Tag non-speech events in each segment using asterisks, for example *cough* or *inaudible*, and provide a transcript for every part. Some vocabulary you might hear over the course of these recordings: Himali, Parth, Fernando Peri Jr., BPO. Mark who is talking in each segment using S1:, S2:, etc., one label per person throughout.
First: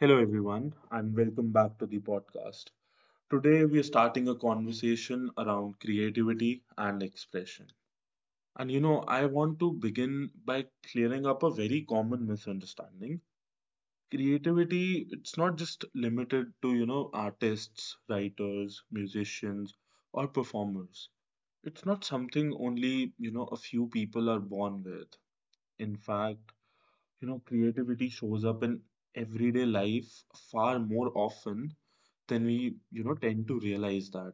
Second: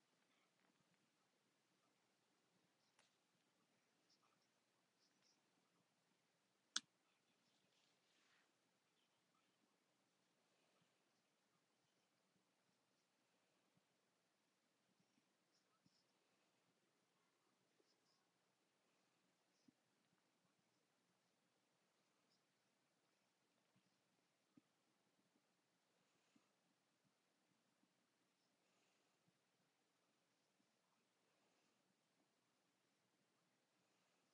S1: Hello, everyone, and welcome back to the podcast. Today, we are starting a conversation around creativity and expression. I want to begin by clearing up a very common misunderstanding. Creativity, it's not just limited to, artists, writers, musicians, or performers. It's not something only, a few people are born with. In fact, creativity shows up in everyday life far more often then we, tend to realize that.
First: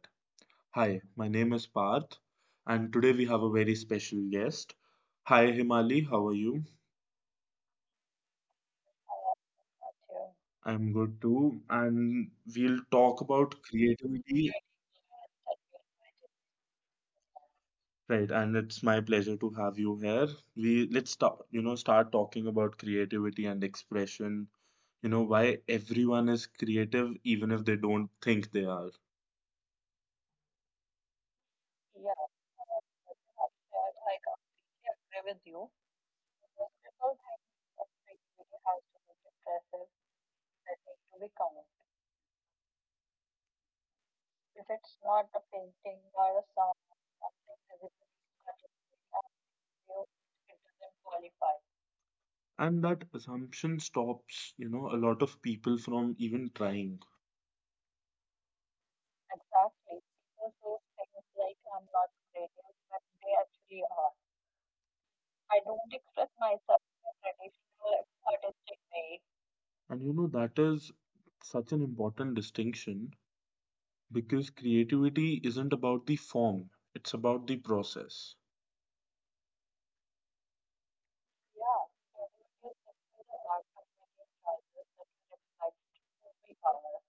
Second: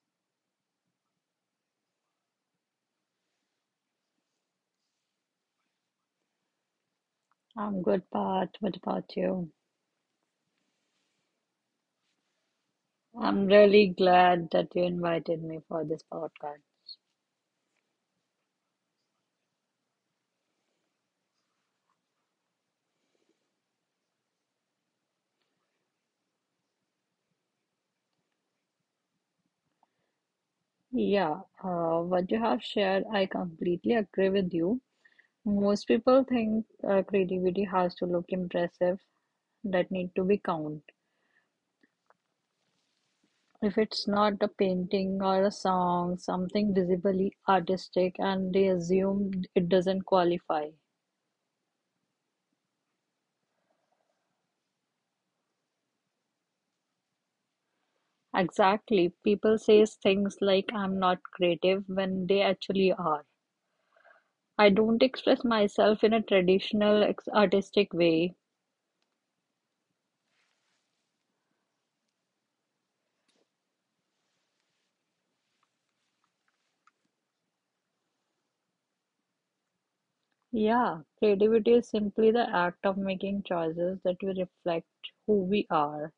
S1: Hi, my name is Parth, and today we have a very special guest. Hi, Himali, how are you?
S2: I'm good, Pat. What about you?
S1: I'm good too, and we'll talk
S2: I'm
S1: about
S2: really glad
S1: creativity.
S2: that you invited me for this podcast.
S1: Right, and it's my pleasure to have you here. We let's start, start talking about creativity and expression. Why everyone is creative, even if they don't think they are.
S2: Yeah, what you have shared, I completely agree with you. Most people think creativity has to look impressive, that need to be count. If it's not a painting or a song, something visibly artistic, and they assume it doesn't qualify.
S1: And that assumption stops, a lot of people from even trying.
S2: Exactly. People says things like I'm not creative when they actually are. I don't express myself in a traditional artistic way.
S1: That is such an important distinction because creativity isn't about the form, it's about the process.
S2: Yeah, creativity is simply the act of making choices that will reflect who we are.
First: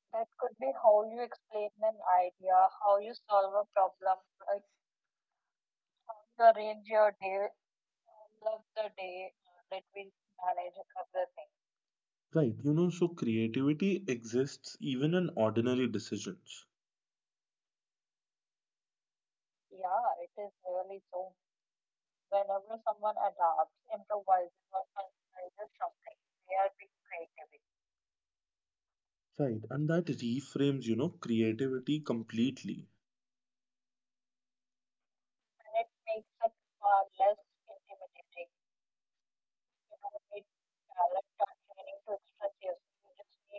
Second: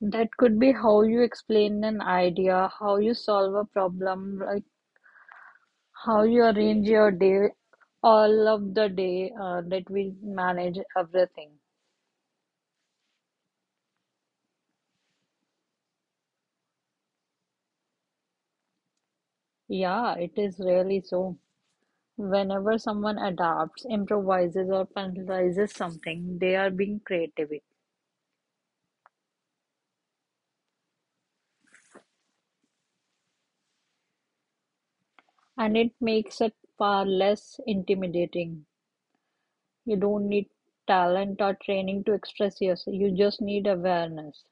S2: That could be how you explain an idea, how you solve a problem, like how you arrange your day, all of the day that we manage everything.
S1: Right, so creativity exists even in ordinary decisions.
S2: Yeah, it is really so. Whenever someone adapts, improvises, or penalizes something, they are being creative.
S1: Right, and that reframes, creativity completely.
S2: And it makes it far less intimidating. You don't need talent or training to express yourself. You just need awareness.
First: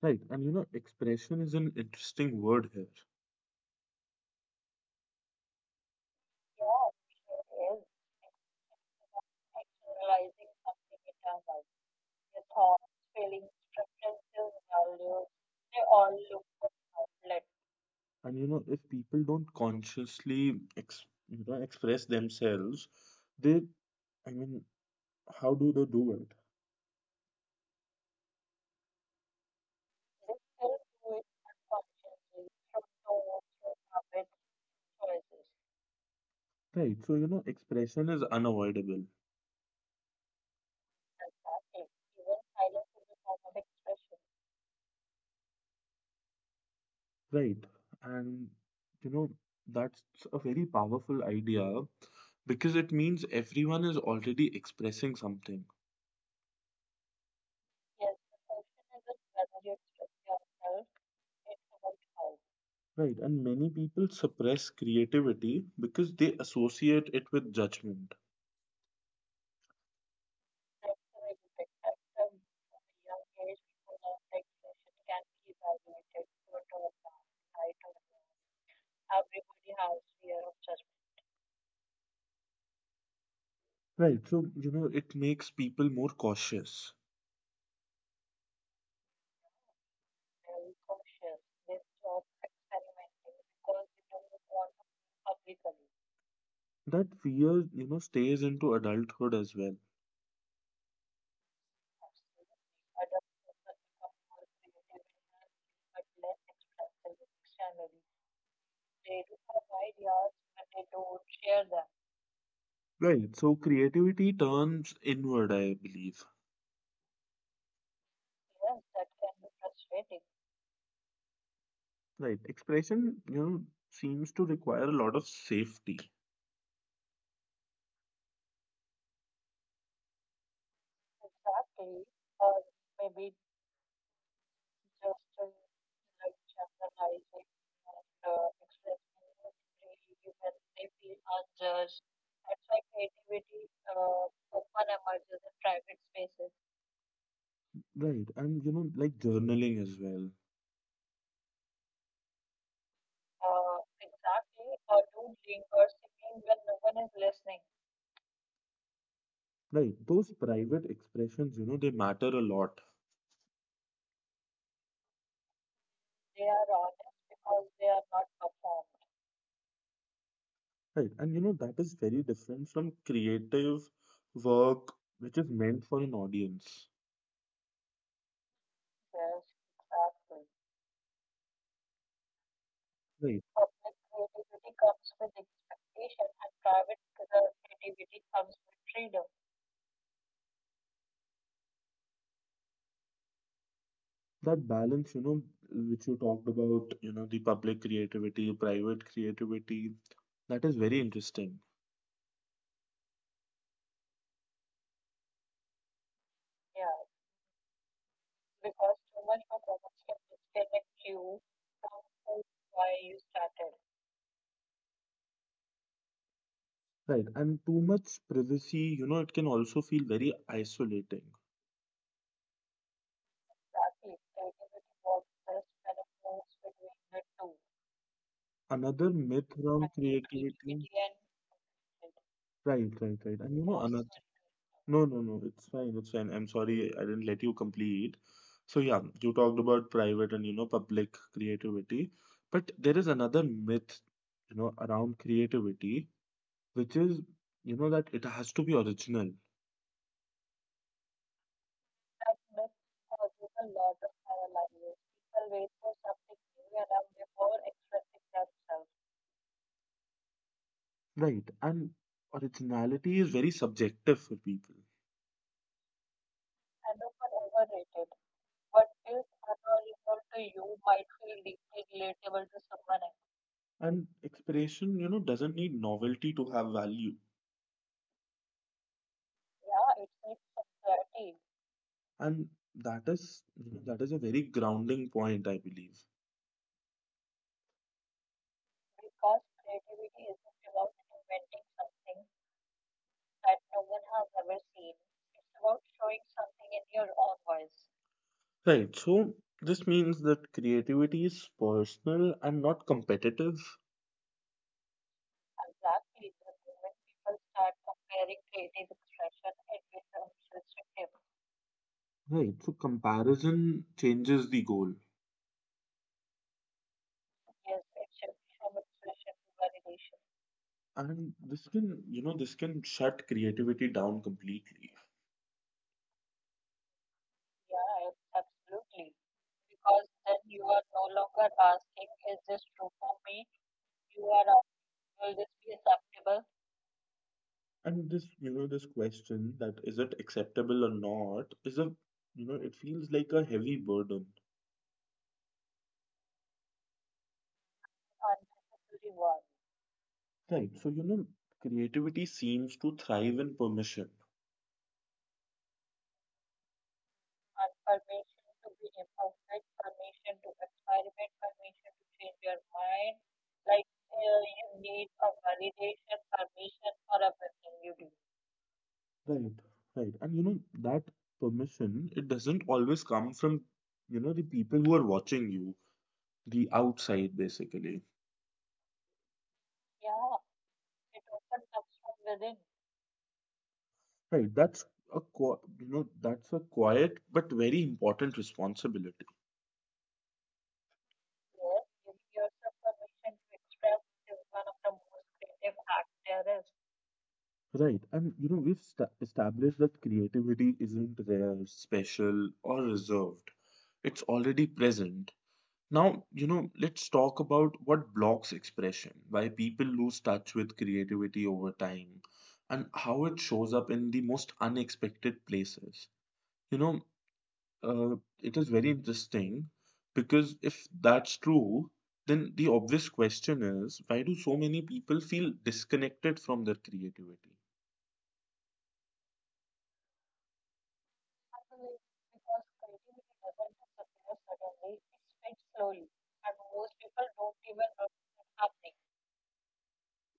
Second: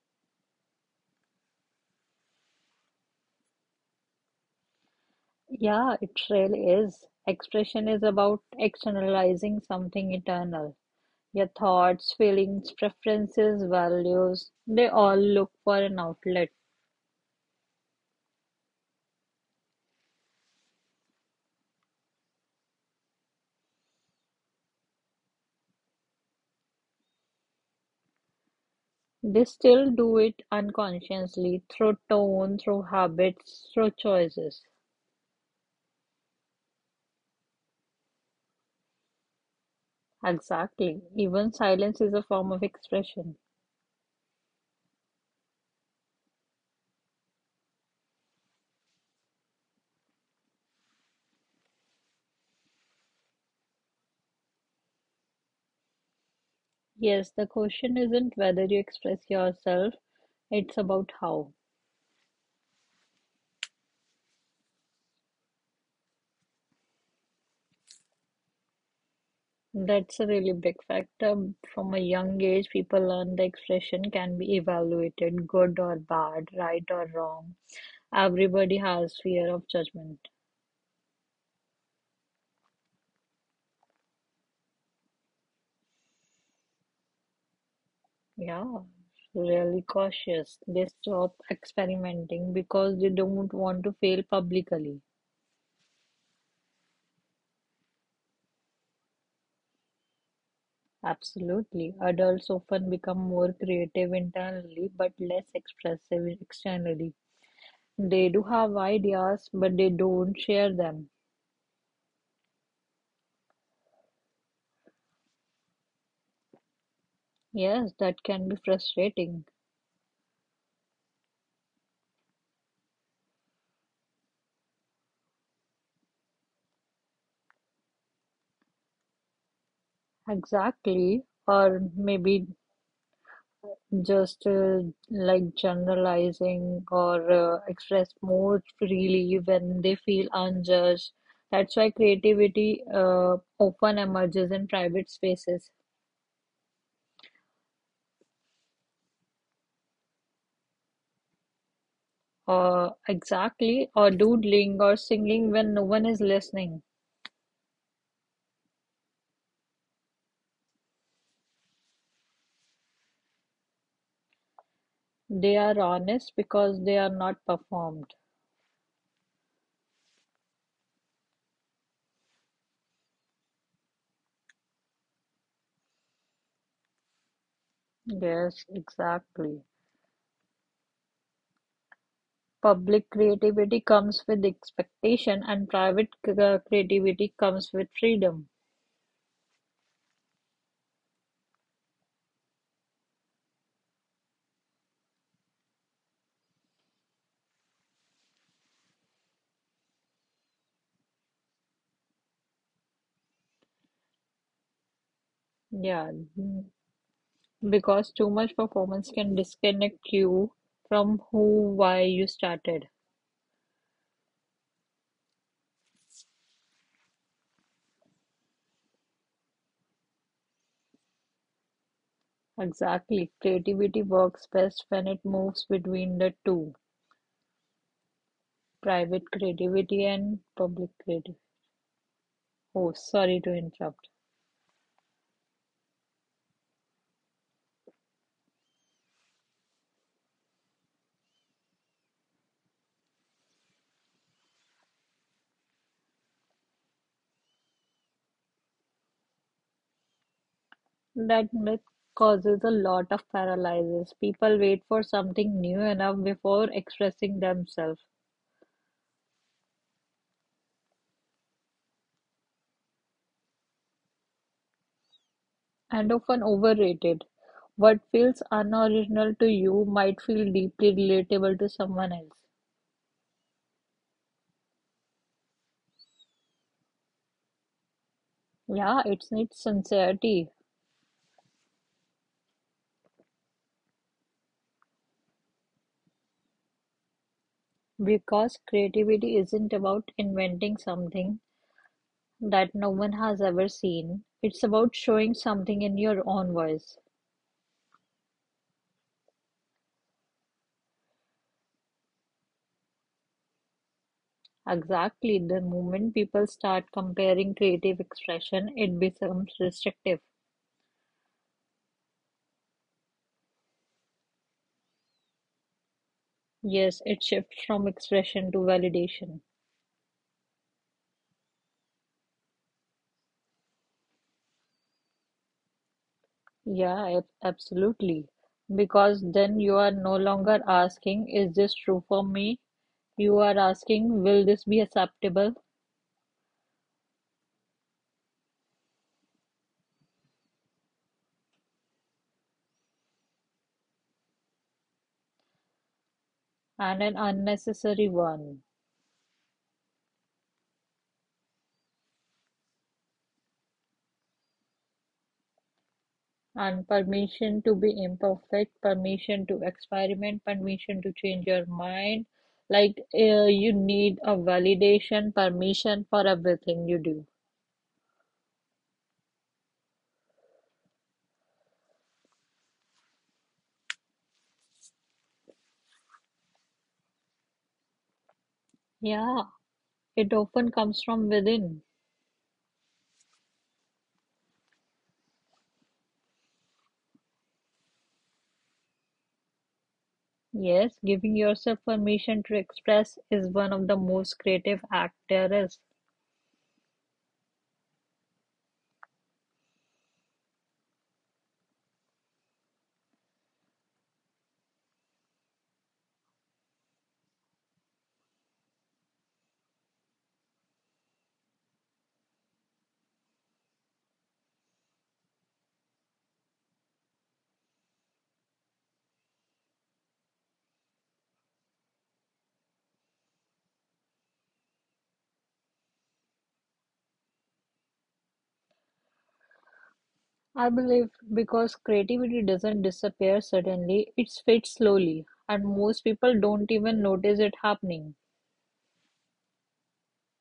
S1: Right, expression is an interesting word here.
S2: Yeah, it really is. Expression is about externalizing something internal. Your thoughts, feelings, preferences, values, they all look for an outlet.
S1: And if people don't express themselves, they, I mean, how do they do it?
S2: They still do it unconsciously through tone, through habits, through choices.
S1: Right, so expression is unavoidable.
S2: Exactly. Even silence is a form of expression.
S1: Right. And you know, that's a very powerful idea because it means everyone is already expressing something.
S2: Yes, the question isn't whether you express yourself, it's about how.
S1: Right. And many people suppress creativity because they associate it with judgment.
S2: That's a really big factor. From a young age, people learn the expression can be evaluated good or bad, right or wrong. Everybody has fear of judgment.
S1: Right. So, it makes people more cautious.
S2: Yeah, really cautious. They stop experimenting because they don't want to fail publicly.
S1: That fear, stays into adulthood as well.
S2: Absolutely. Adults often become more creative internally but less expressive externally. They do have ideas, but they don't share them.
S1: Right. So creativity turns inward, I believe.
S2: Yes, that can be frustrating.
S1: Right. Expression, seems to require a lot of safety.
S2: Exactly. Or maybe just like generalizing or express more freely when they feel unjudged. That's why creativity often emerges in private spaces.
S1: Right. Like journaling as well.
S2: Exactly, or doodling or singing when no one is listening.
S1: Right. Those private expressions, they matter a lot.
S2: They are honest because they are not performed.
S1: Right. And that is very different from creative work, which is meant for an audience.
S2: Yes, exactly. Public creativity comes with expectation, and private creativity comes with freedom.
S1: That balance, which you talked about, the public creativity, private creativity, that is very interesting.
S2: Yeah, mm, because too much performance can disconnect you from who, why you started.
S1: Right. And too much privacy, it can also feel very isolating.
S2: Exactly. Creativity works best when it moves between the two,
S1: Another
S2: private
S1: myth around
S2: creativity and
S1: creativity.
S2: public creativity. Oh, sorry
S1: Right.
S2: to
S1: And another
S2: interrupt.
S1: no, no, no. It's fine. It's fine. I'm sorry I didn't let you complete. So yeah, you talked about private and public creativity, but there is another myth, around creativity, which is, that it has to be original,
S2: That myth causes a lot of paralysis. People wait for something new enough before expressing themselves.
S1: right? And originality is very subjective for people.
S2: And often overrated. What feels unoriginal to you might feel deeply relatable to someone else.
S1: And expression, doesn't need novelty to have value.
S2: Yeah, it's needs sincerity
S1: And that is, that is a very grounding point, I believe.
S2: because creativity isn't about inventing something that no one has ever seen. It's about showing something in your own voice.
S1: Right. So this means that creativity is personal and not competitive.
S2: Exactly, the moment people start comparing creative expression, it becomes restrictive.
S1: Right. So comparison changes the goal.
S2: Yes, it shifts from expression to validation.
S1: And this can, this can shut creativity down completely.
S2: Yeah, absolutely. Because then you are no longer asking, is this true for me? You are asking, will this be acceptable?
S1: And this, this question that is it acceptable or not is a, you know, it feels like a heavy burden.
S2: And an unnecessary one.
S1: Right. So, creativity seems to thrive in permission.
S2: And permission to be imperfect, permission to experiment, permission to change your mind. Like, you need a validation, permission for everything you do.
S1: Right. Right. And, that permission, it doesn't always come from, the people who are watching you, the outside basically.
S2: Yeah, it often comes from within.
S1: Right that's that's a quiet but very important responsibility.
S2: Yes, giving yourself permission to express is one of the most creative acts there is.
S1: Right and you know we've sta established that creativity isn't rare, special, or reserved. It's already present now. Let's talk about what blocks expression, why people lose touch with creativity over time, and how it shows up in the most unexpected places, you know Uh, it is very interesting because if that's true, then the obvious question is why do so many people feel disconnected from their creativity?
S2: I believe because creativity doesn't disappear suddenly, it fades slowly, and most people don't even notice it happening.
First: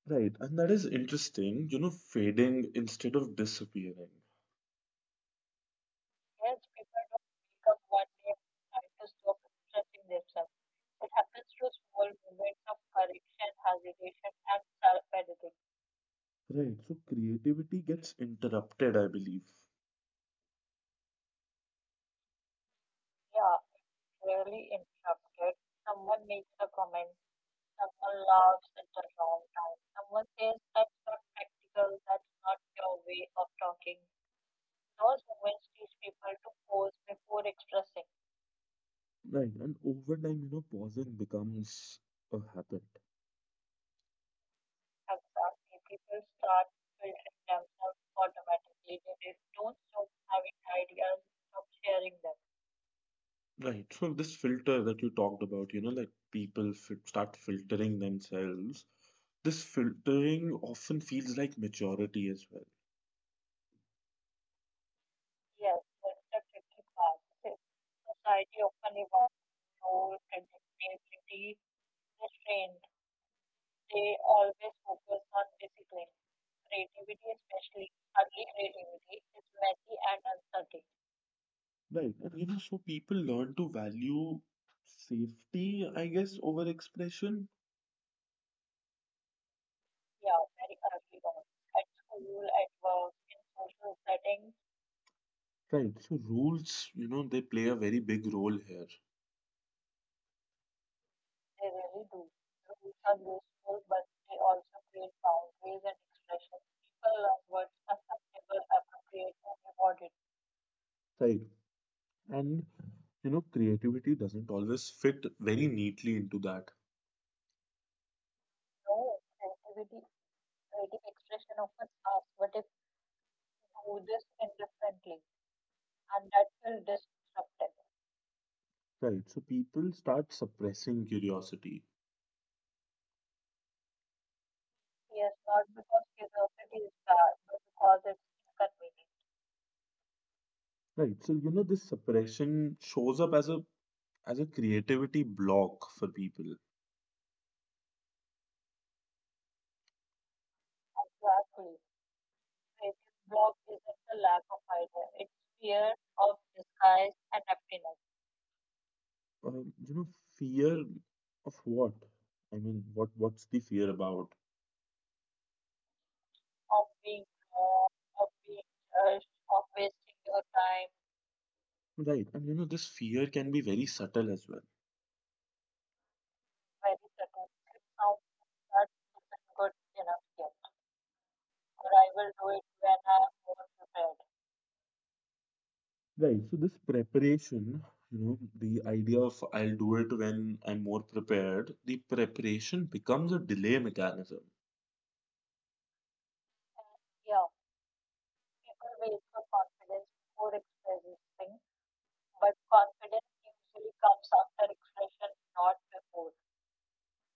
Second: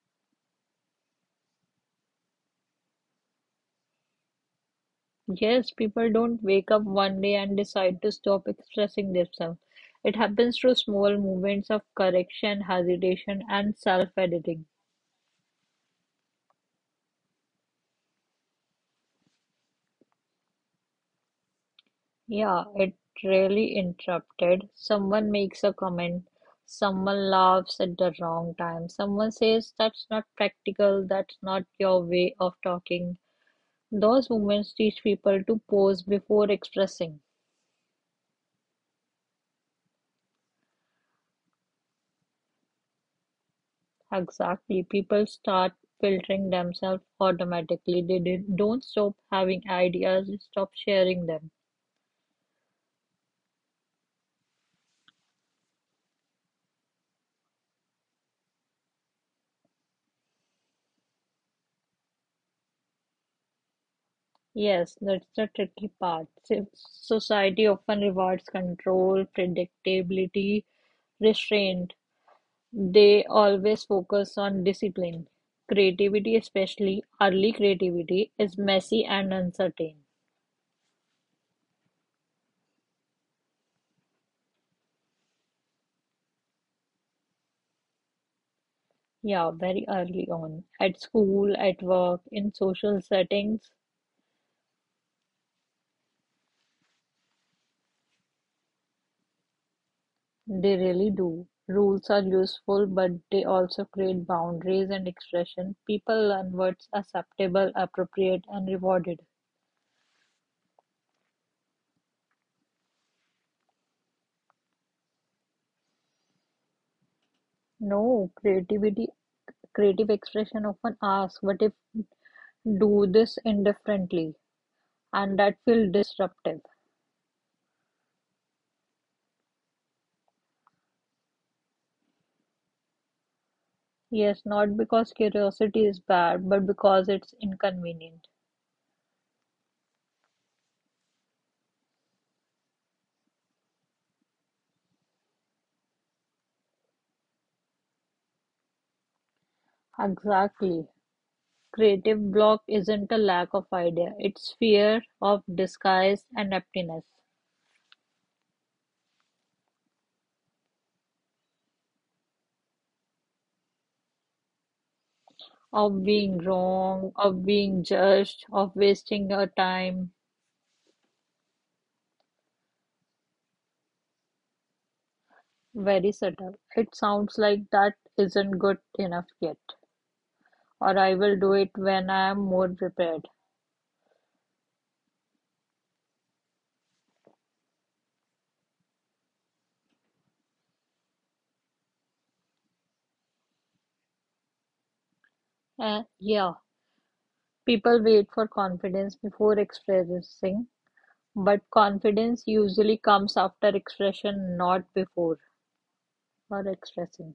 S1: Right, and that is interesting, fading instead of disappearing.
S2: Yes, people don't wake up one day and decide to stop expressing themselves. It happens through small movements of correction, hesitation, and self editing.
S1: Right, so creativity gets interrupted, I believe.
S2: Yeah, it really interrupted. Someone makes a comment, someone laughs at the wrong time, someone says that's not practical, that's not your way of talking. Those moments teach people to pause before expressing.
S1: Right, and over time, pausing becomes a habit.
S2: Exactly, people start filtering themselves automatically. They don't stop having ideas, they stop sharing them.
S1: Right. So this filter that you talked about, like start filtering themselves. This filtering often feels like maturity as well.
S2: Yes, that's the tricky part. Society often rewards control, predictability, restraint. They always focus on discipline. Creativity, especially early creativity, is messy and uncertain.
S1: Right. And so people learn to value safety, I guess, over expression.
S2: Yeah, very early on. At school, at work, in social settings,
S1: Right. So rules, they play a very big role here.
S2: they really do. Rules are useful, but they also create boundaries and expression. People learn what's acceptable, appropriate, and rewarded.
S1: Right. And creativity doesn't always fit very neatly into that.
S2: No, creative expression often asks, what if do this indifferently? And that feels disruptive.
S1: Right. So people start suppressing curiosity.
S2: Yes, not because curiosity is bad, but because it's inconvenient.
S1: Right. So, this suppression shows up as a creativity block for people.
S2: Exactly. Creative block isn't a lack of idea, it's fear of disguise and emptiness,
S1: Um, you know, fear of what? What's the fear about?
S2: of being wrong, of being judged, of wasting your time.
S1: Right, and this fear can be very subtle as well.
S2: Very subtle. It sounds like that isn't good enough yet, or I will do it when I am more prepared.
S1: Right, so this preparation, the idea of I'll do it when I'm more prepared, the preparation becomes a delay mechanism.
S2: Eh, yeah, people wait for confidence before expressing. But confidence usually comes after expression, not before or expressing.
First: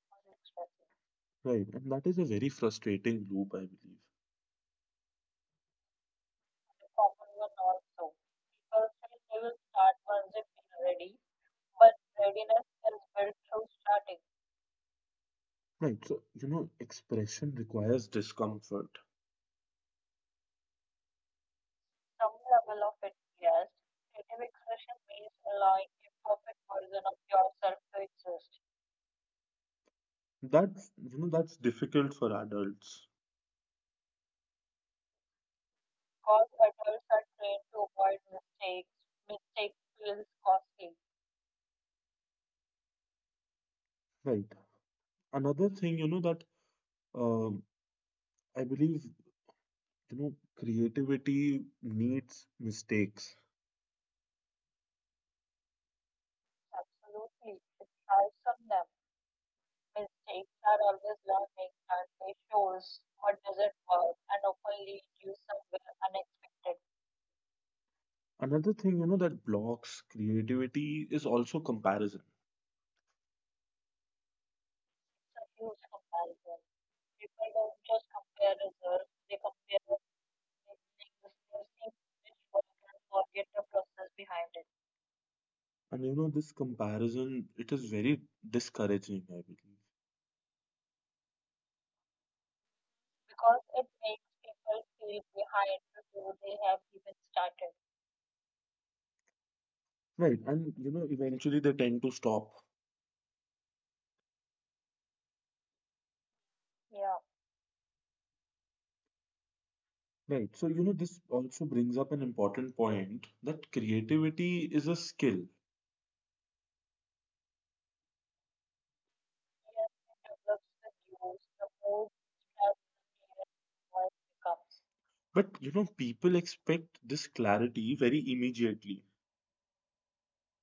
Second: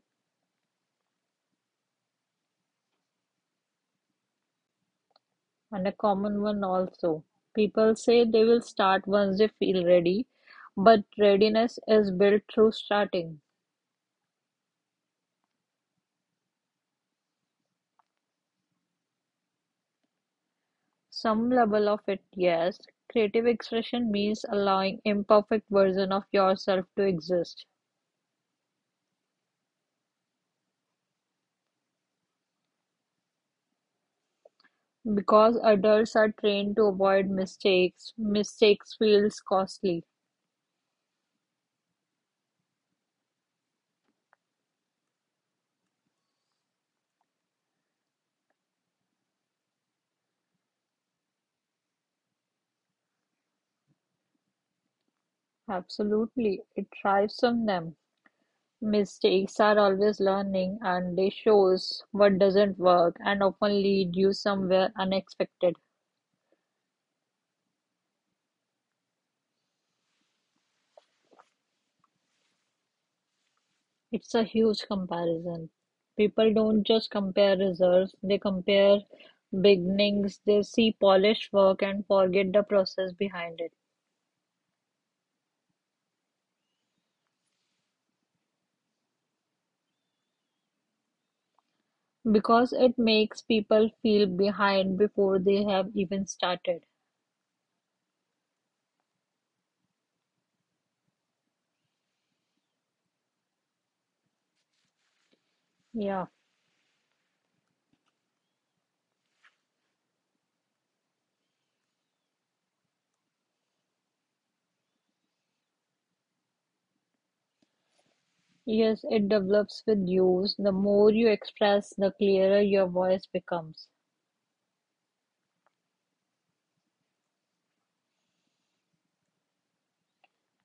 S1: Right, and that is a very frustrating loop, I believe.
S2: And a common one also. People say they will start once they feel ready, but readiness is built through starting.
S1: Right, so expression requires discomfort.
S2: Some level of it, yes. Creative expression means allowing imperfect version of yourself to exist.
S1: That's difficult for adults.
S2: Because adults are trained to avoid mistakes, mistakes feels costly.
S1: Right. Another thing that um, I believe you know creativity needs mistakes.
S2: Absolutely, it thrives on them. Mistakes are always learning and they shows what doesn't work and often lead you somewhere unexpected.
S1: Another thing that blocks creativity is also comparison.
S2: It's a huge comparison. People don't just compare results, they compare beginnings, they see polished work and forget the process behind it.
S1: And this comparison, it is very discouraging, I believe.
S2: Because it makes people feel behind before they have even started.
S1: Right, and eventually they tend to stop.
S2: Yeah.
S1: Right, so this also brings up an important point that creativity is a skill.
S2: Yes, it develops with use. The more you express, the clearer your voice becomes.
S1: But people expect this clarity very immediately.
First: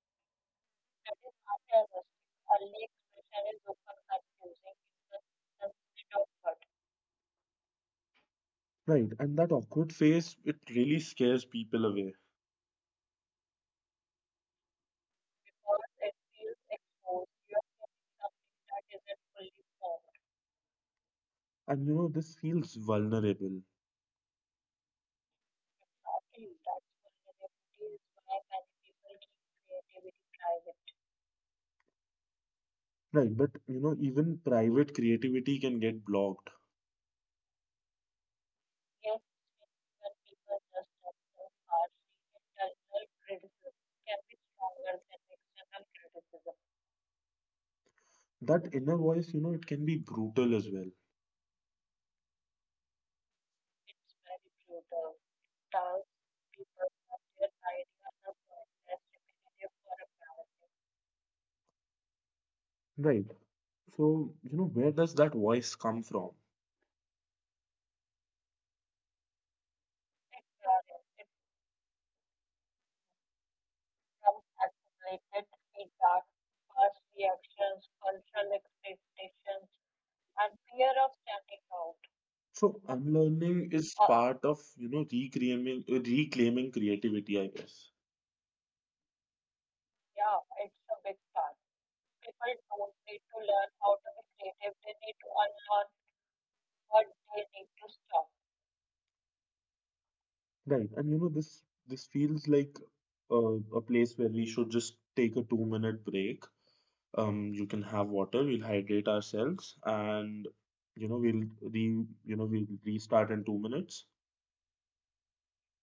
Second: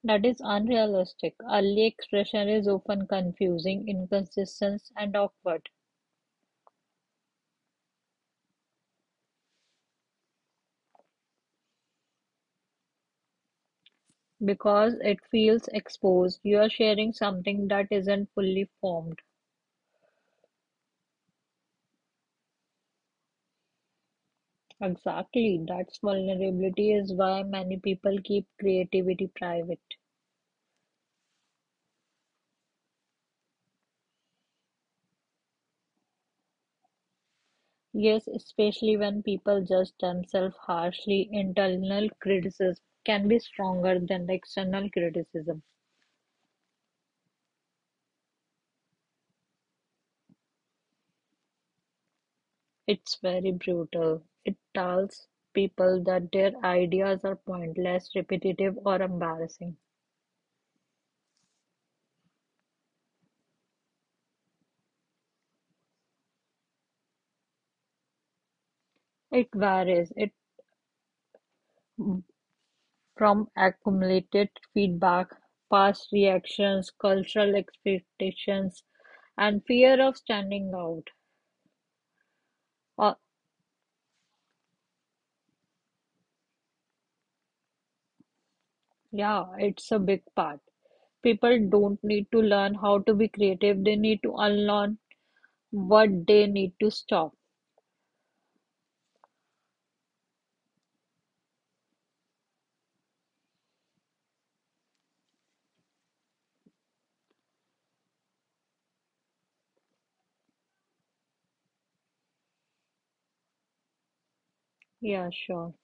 S2: That is unrealistic. Early expression is often confusing, inconsistent, and awkward
S1: Right, and that awkward phase, it really scares people away.
S2: because it feels exposed. You are sharing something that isn't fully formed.
S1: And this feels vulnerable.
S2: Exactly, that's vulnerability is why many people keep creativity private.
S1: Right, but even private creativity can get blocked.
S2: Yes, especially when people judge themselves harshly, internal criticism can be stronger than the external criticism.
S1: That inner voice, it can be brutal as well.
S2: It's very brutal. It tells people that their ideas are pointless, repetitive, or embarrassing.
S1: Right, so where does that voice come from?
S2: It varies. It from accumulated feedback, past reactions, cultural expectations, and fear of standing out.
S1: So
S2: Uh,
S1: unlearning is part of reclaiming reclaiming creativity, I guess.
S2: yeah, it's a big part. People don't need to learn how to be creative. They need to unlearn what they need to stop.
S1: Right, and this this feels like a place where we should just take a 2-minute break. You can have water, we'll hydrate ourselves, and you know we'll re we'll restart in 2 minutes.
S2: Yeah, sure.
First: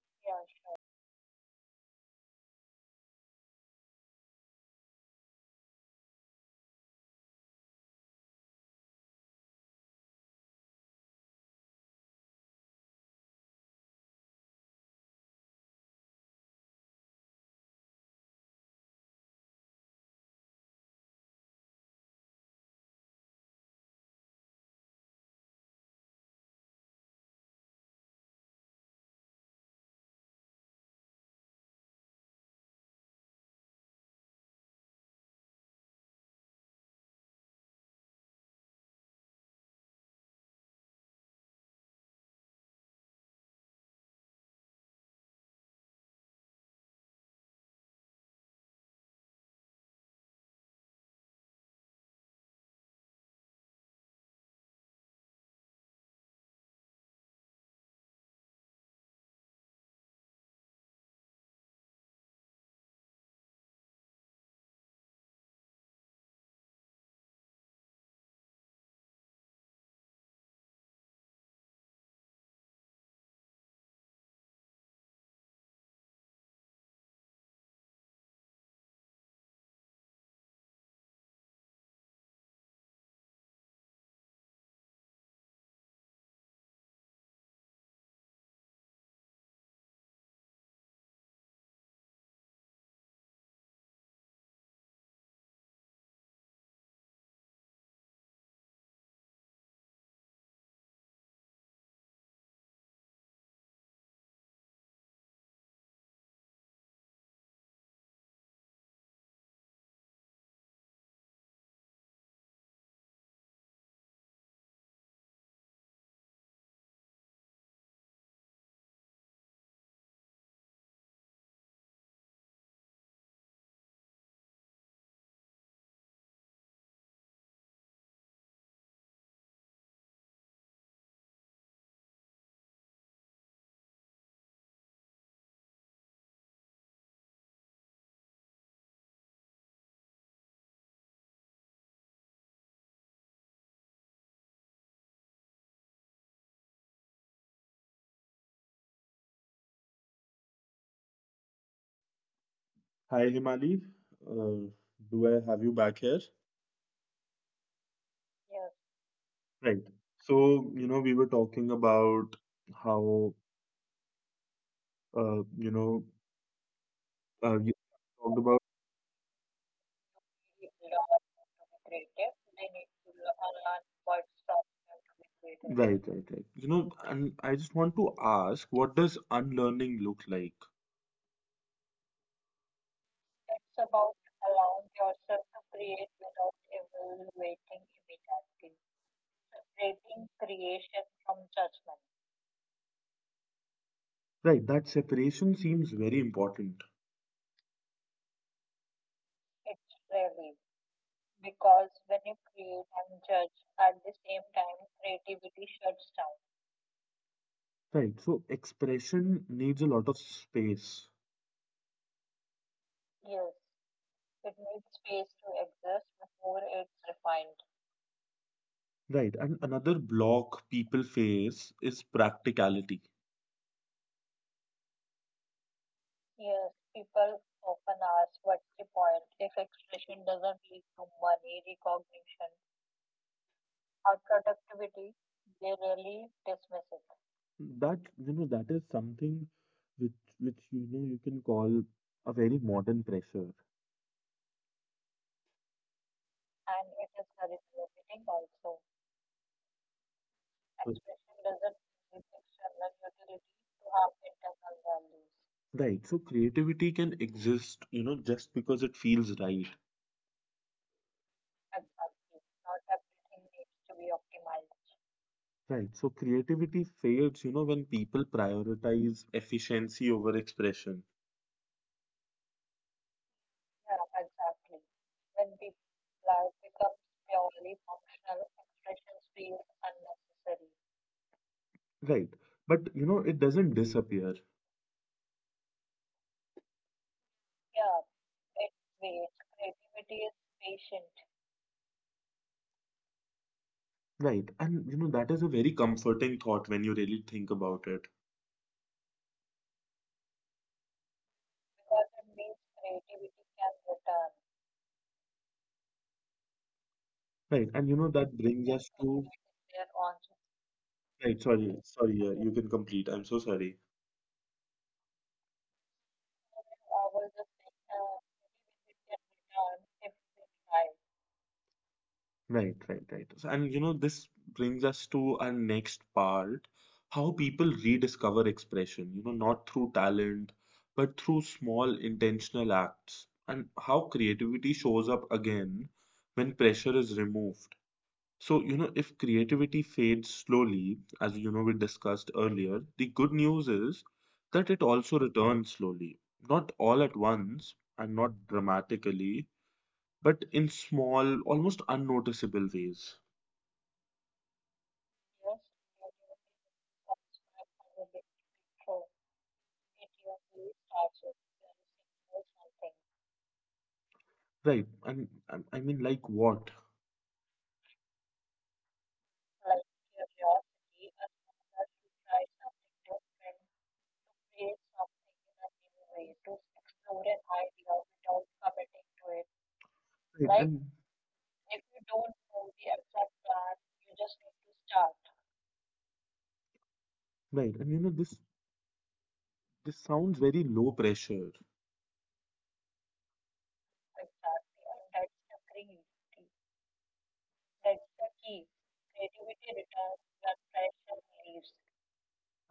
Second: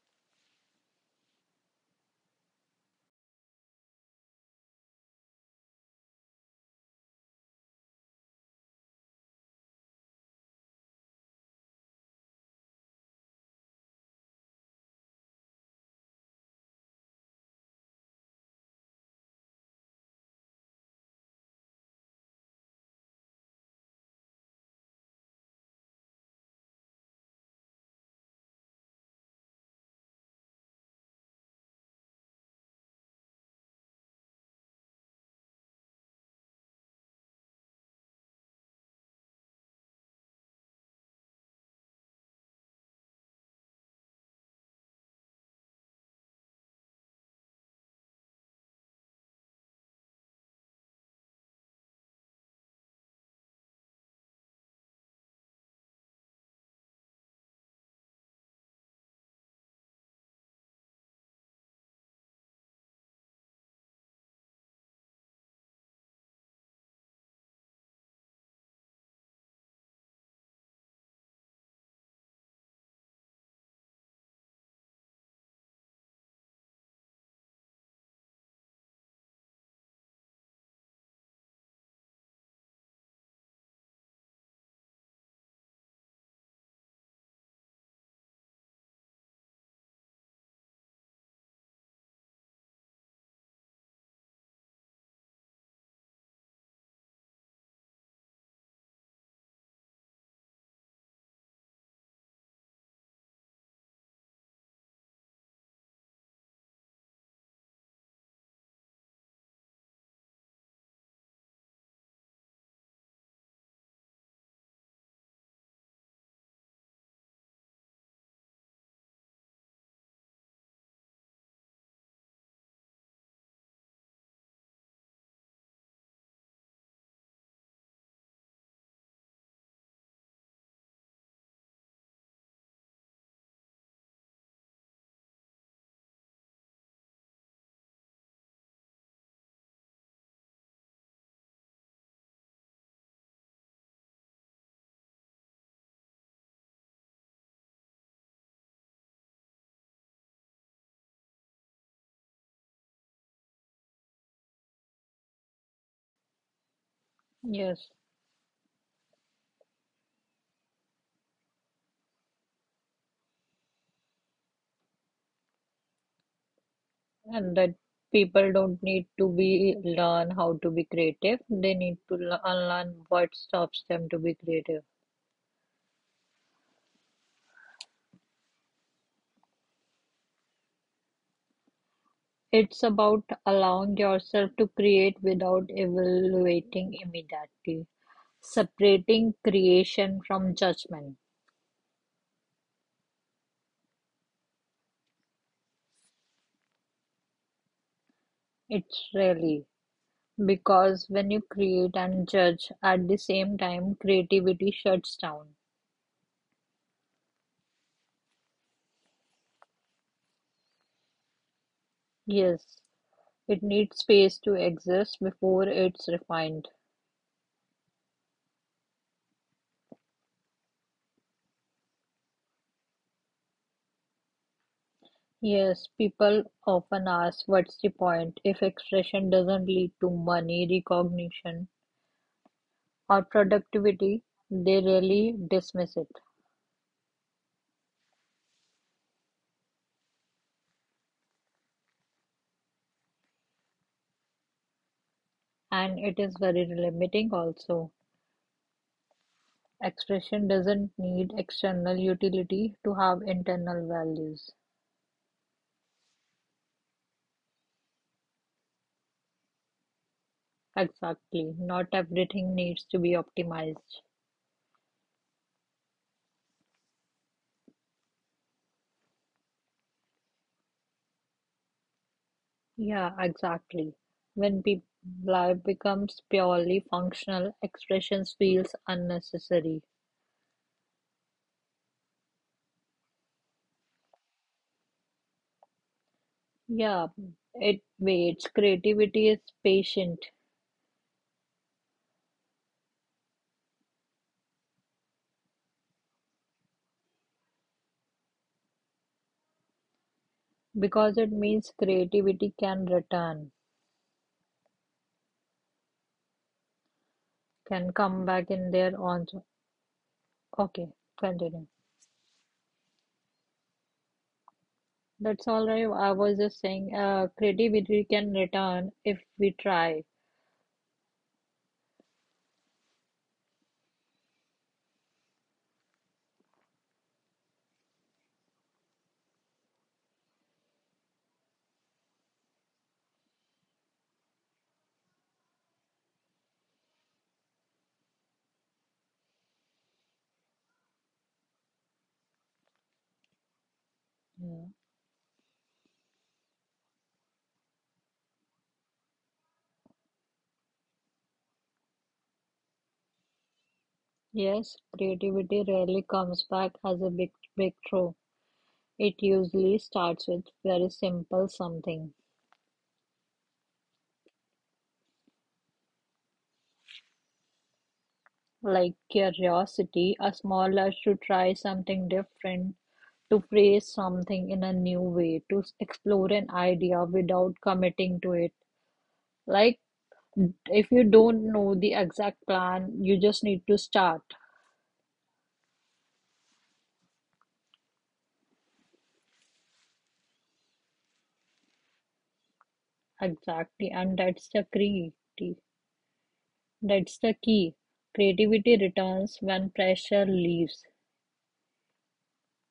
S1: Hi, Himali, uh, do I have you back here?
S2: Yes.
S1: Right. So we were talking about how uh, you know
S2: And
S1: you
S2: that
S1: talked
S2: people
S1: about
S2: don't need to be learn how to be creative. They need to unlearn what stops them to be creative.
S1: right, and I just want to ask, what does unlearning look like?
S2: It's about allowing yourself to create without evaluating immediately, separating creation from judgment.
S1: Right, that separation seems very important.
S2: It's really because when you create and judge at the same time, creativity shuts down.
S1: Right, so expression needs a lot of space.
S2: Yes, it needs space to exist before it's refined.
S1: Right. And another block people face is practicality.
S2: Yes, people often ask what's the point if expression doesn't lead to money, recognition, or productivity. They really dismiss it,
S1: That you know that is something which, you can call a very modern pressure.
S2: and it is very limiting also. Expression
S1: So-
S2: doesn't need external utility to have internal values.
S1: Right. So creativity can exist, just because it feels right.
S2: Exactly. Not everything needs to be optimized.
S1: Right. So creativity fades, when people prioritize efficiency over expression.
S2: Yeah, exactly. When life becomes purely functional, expressions feels unnecessary.
S1: Right. But, it doesn't disappear.
S2: Yeah, it waits. Creativity is patient
S1: Right. And, that is a very comforting thought when you really think about it.
S2: because it means creativity can return,
S1: Right. And
S2: can
S1: you know,
S2: come
S1: that
S2: back
S1: brings
S2: in
S1: us
S2: their own.
S1: to,
S2: Okay,
S1: right,
S2: continue.
S1: sorry, you can complete. I'm so sorry.
S2: That's all right. I was just saying, creativity can return if we try.
S1: Right. So, and this brings us to our next part: how people rediscover expression, not through talent, but through small intentional acts, and how creativity shows up again when pressure is removed. So, if creativity fades slowly, as we discussed earlier, the good news is
S2: Yeah.
S1: that it also returns slowly, not all at once and not dramatically, but in small, almost unnoticeable ways.
S2: Yes, creativity rarely comes back as a big breakthrough. It usually starts with very simple something
S1: Right. And I mean, like what?
S2: like curiosity, a small urge to try something different to praise something in a new way, to explore an idea without committing to it. Like,
S1: Right. And
S2: if you don't know the exact plan, you just need to start.
S1: right. And this this sounds very low pressure.
S2: Exactly. And that's the creativity. That's the key. Creativity returns when pressure leaves.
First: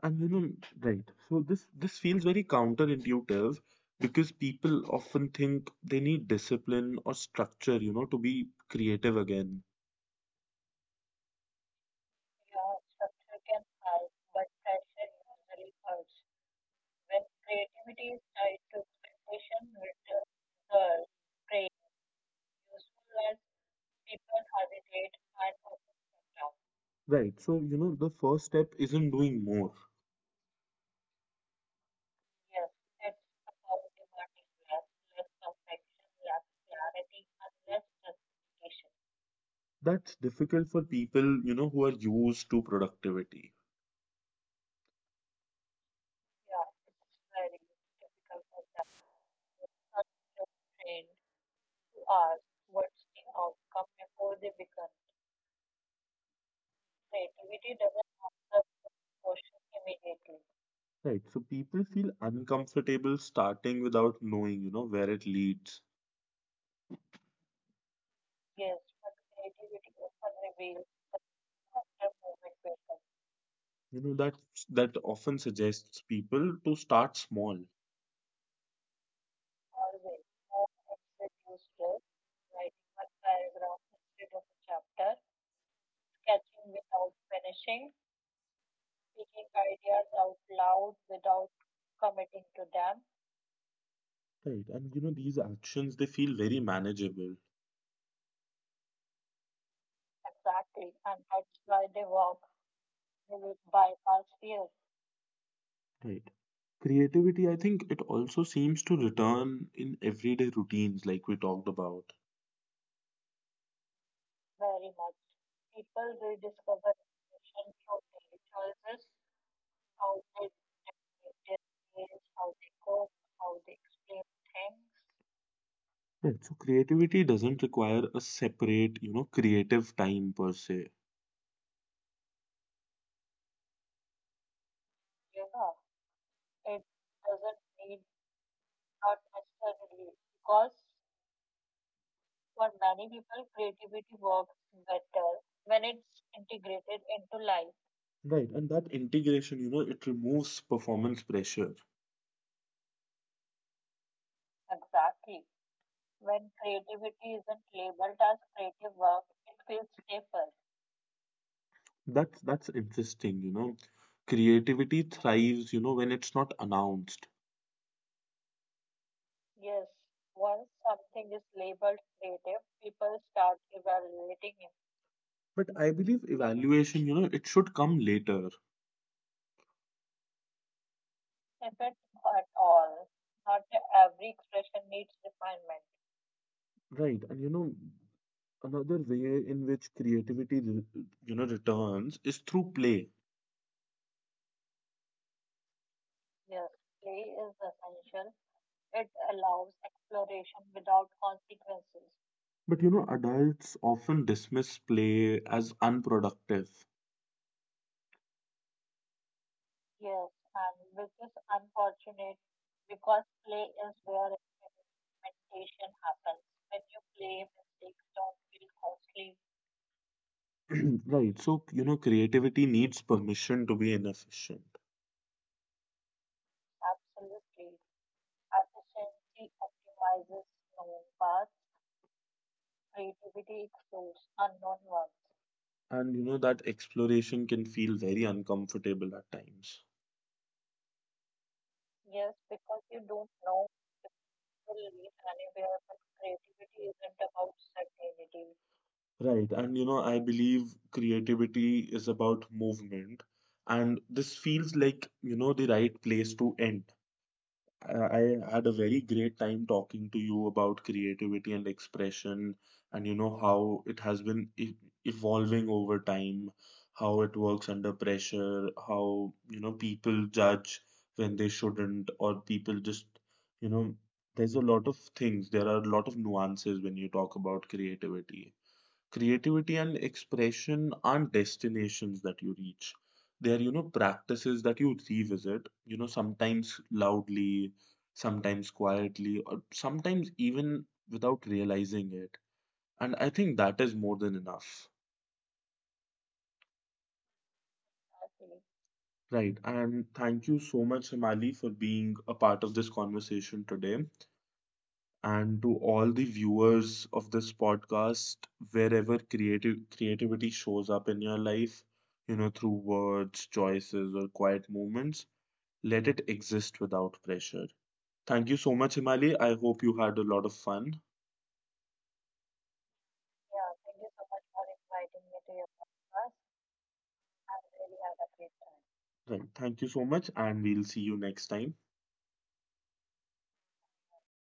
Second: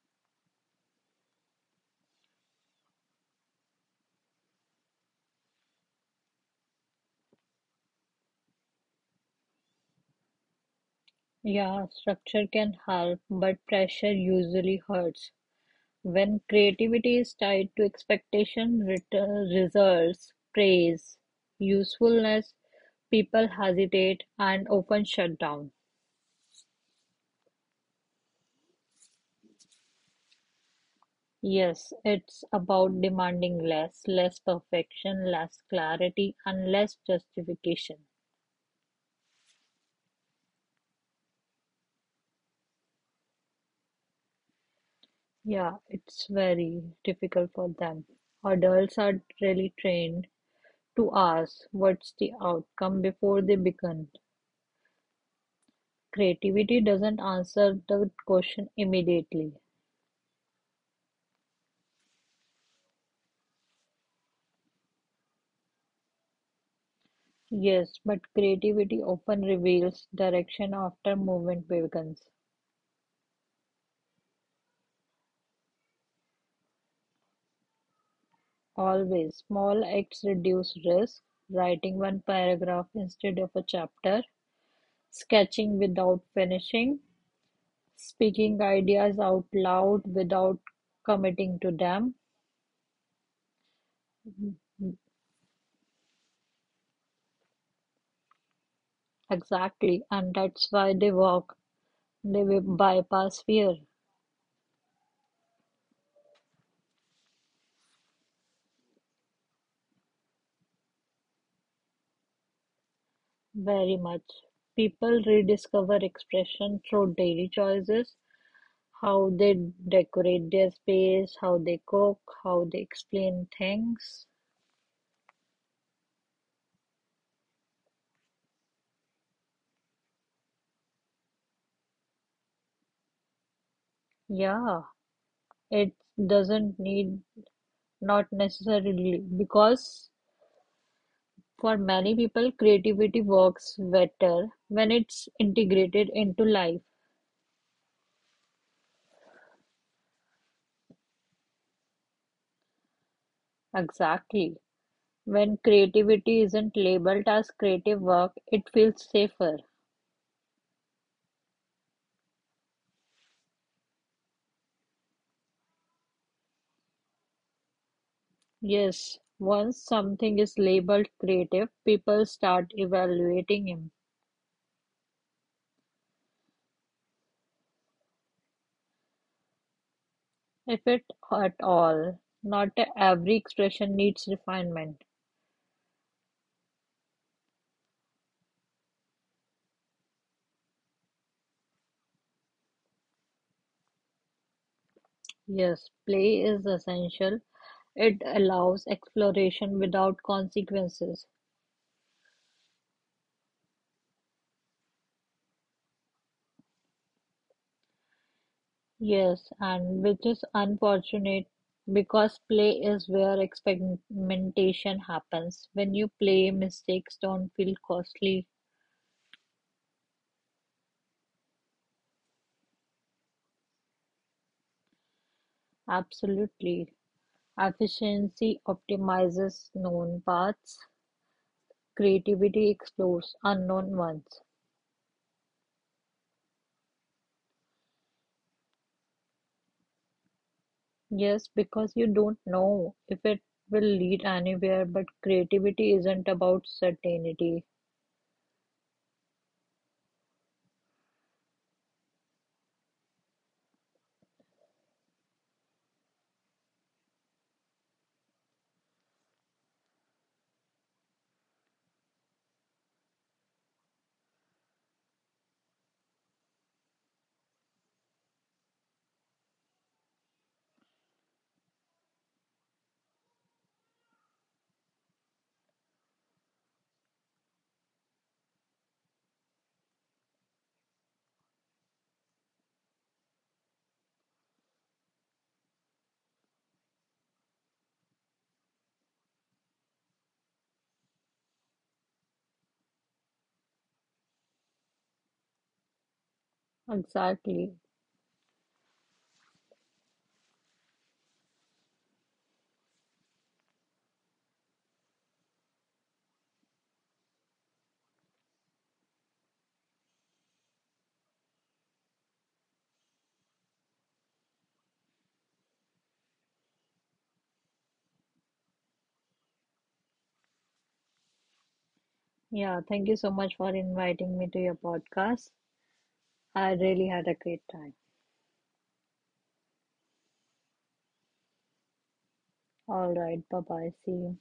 S1: And you know, right. So this feels very counterintuitive because people often think they need discipline or structure, to be creative again.
S2: Yeah, structure can help, but pressure usually hurts. When creativity is tied to expectation, return, results, praise, usefulness, people hesitate and often shut down.
S1: Right. So, the first step isn't doing more.
S2: Yes, it's about demanding less, less perfection, less clarity, and less justification.
S1: That's difficult for people, who are used to productivity.
S2: Yeah, it's very difficult for them. Adults are really trained to ask what's the outcome before they begin. Creativity doesn't answer the question immediately.
S1: Right. So people feel uncomfortable starting without knowing, where it leads.
S2: Yes, but creativity often reveals direction after movement begins.
S1: That that often suggests people to start small.
S2: Always, small acts reduce risk. Writing one paragraph instead of a chapter, sketching without finishing, speaking ideas out loud without committing to them.
S1: Right. And these actions, they feel very manageable.
S2: Exactly, and that's why they walk. They will bypass fear
S1: Right. Creativity, I think it also seems to return in everyday routines, like we talked about.
S2: very much. People rediscover expression through daily choices, how they decorate their space, how they cook, how they explain things.
S1: Right. So creativity doesn't require a separate, creative time per se.
S2: Yeah, it doesn't need, not necessarily, because for many people, creativity works better when it's integrated into life.
S1: Right. And that integration, it removes performance pressure.
S2: Exactly. When creativity isn't labeled as creative work, it feels safer.
S1: That's interesting, Creativity thrives, when it's not announced.
S2: Yes, once something is labeled creative, people start evaluating.
S1: But I believe evaluation, it should come later.
S2: If it at all, not every expression needs refinement.
S1: Right, and another way in which returns is through play.
S2: Yes, play is essential. It allows exploration without consequences.
S1: But adults often dismiss play as unproductive.
S2: Yes, and which is unfortunate because play is where experimentation happens. When you play, mistakes don't feel costly.
S1: *clears throat* Right, so creativity needs permission to be inefficient.
S2: Absolutely. Efficiency optimizes known paths, creativity explores unknown ones.
S1: And that exploration can feel very uncomfortable at times.
S2: Yes, because you don't know if it will lead anywhere, but creativity isn't about certainty.
S1: Right, and I believe creativity is about movement, and this feels like, the right place to end. I had a very great time talking to you about creativity and expression, and how it has been evolving over time, how it works under pressure, how people judge when they shouldn't, or people just you know there's a lot of things. There are a lot of nuances when you talk about creativity. And expression aren't destinations that you reach. They are, practices that you revisit, sometimes loudly, sometimes quietly, or sometimes even without realizing it, and I think that is more than enough.
S2: Exactly.
S1: Right, and thank you so much, Somali, for being a part of this conversation today, and to all the viewers of this podcast, wherever creative creativity shows up in your life, through words, choices, or quiet moments, let it exist without pressure. Thank you so much, Himali. I hope you had a lot of fun.
S2: Yeah, thank you so much for inviting me to your podcast. I really had a great time.
S1: Right. Thank you so much, and we'll see you next time.
S2: All right, bye bye. See you.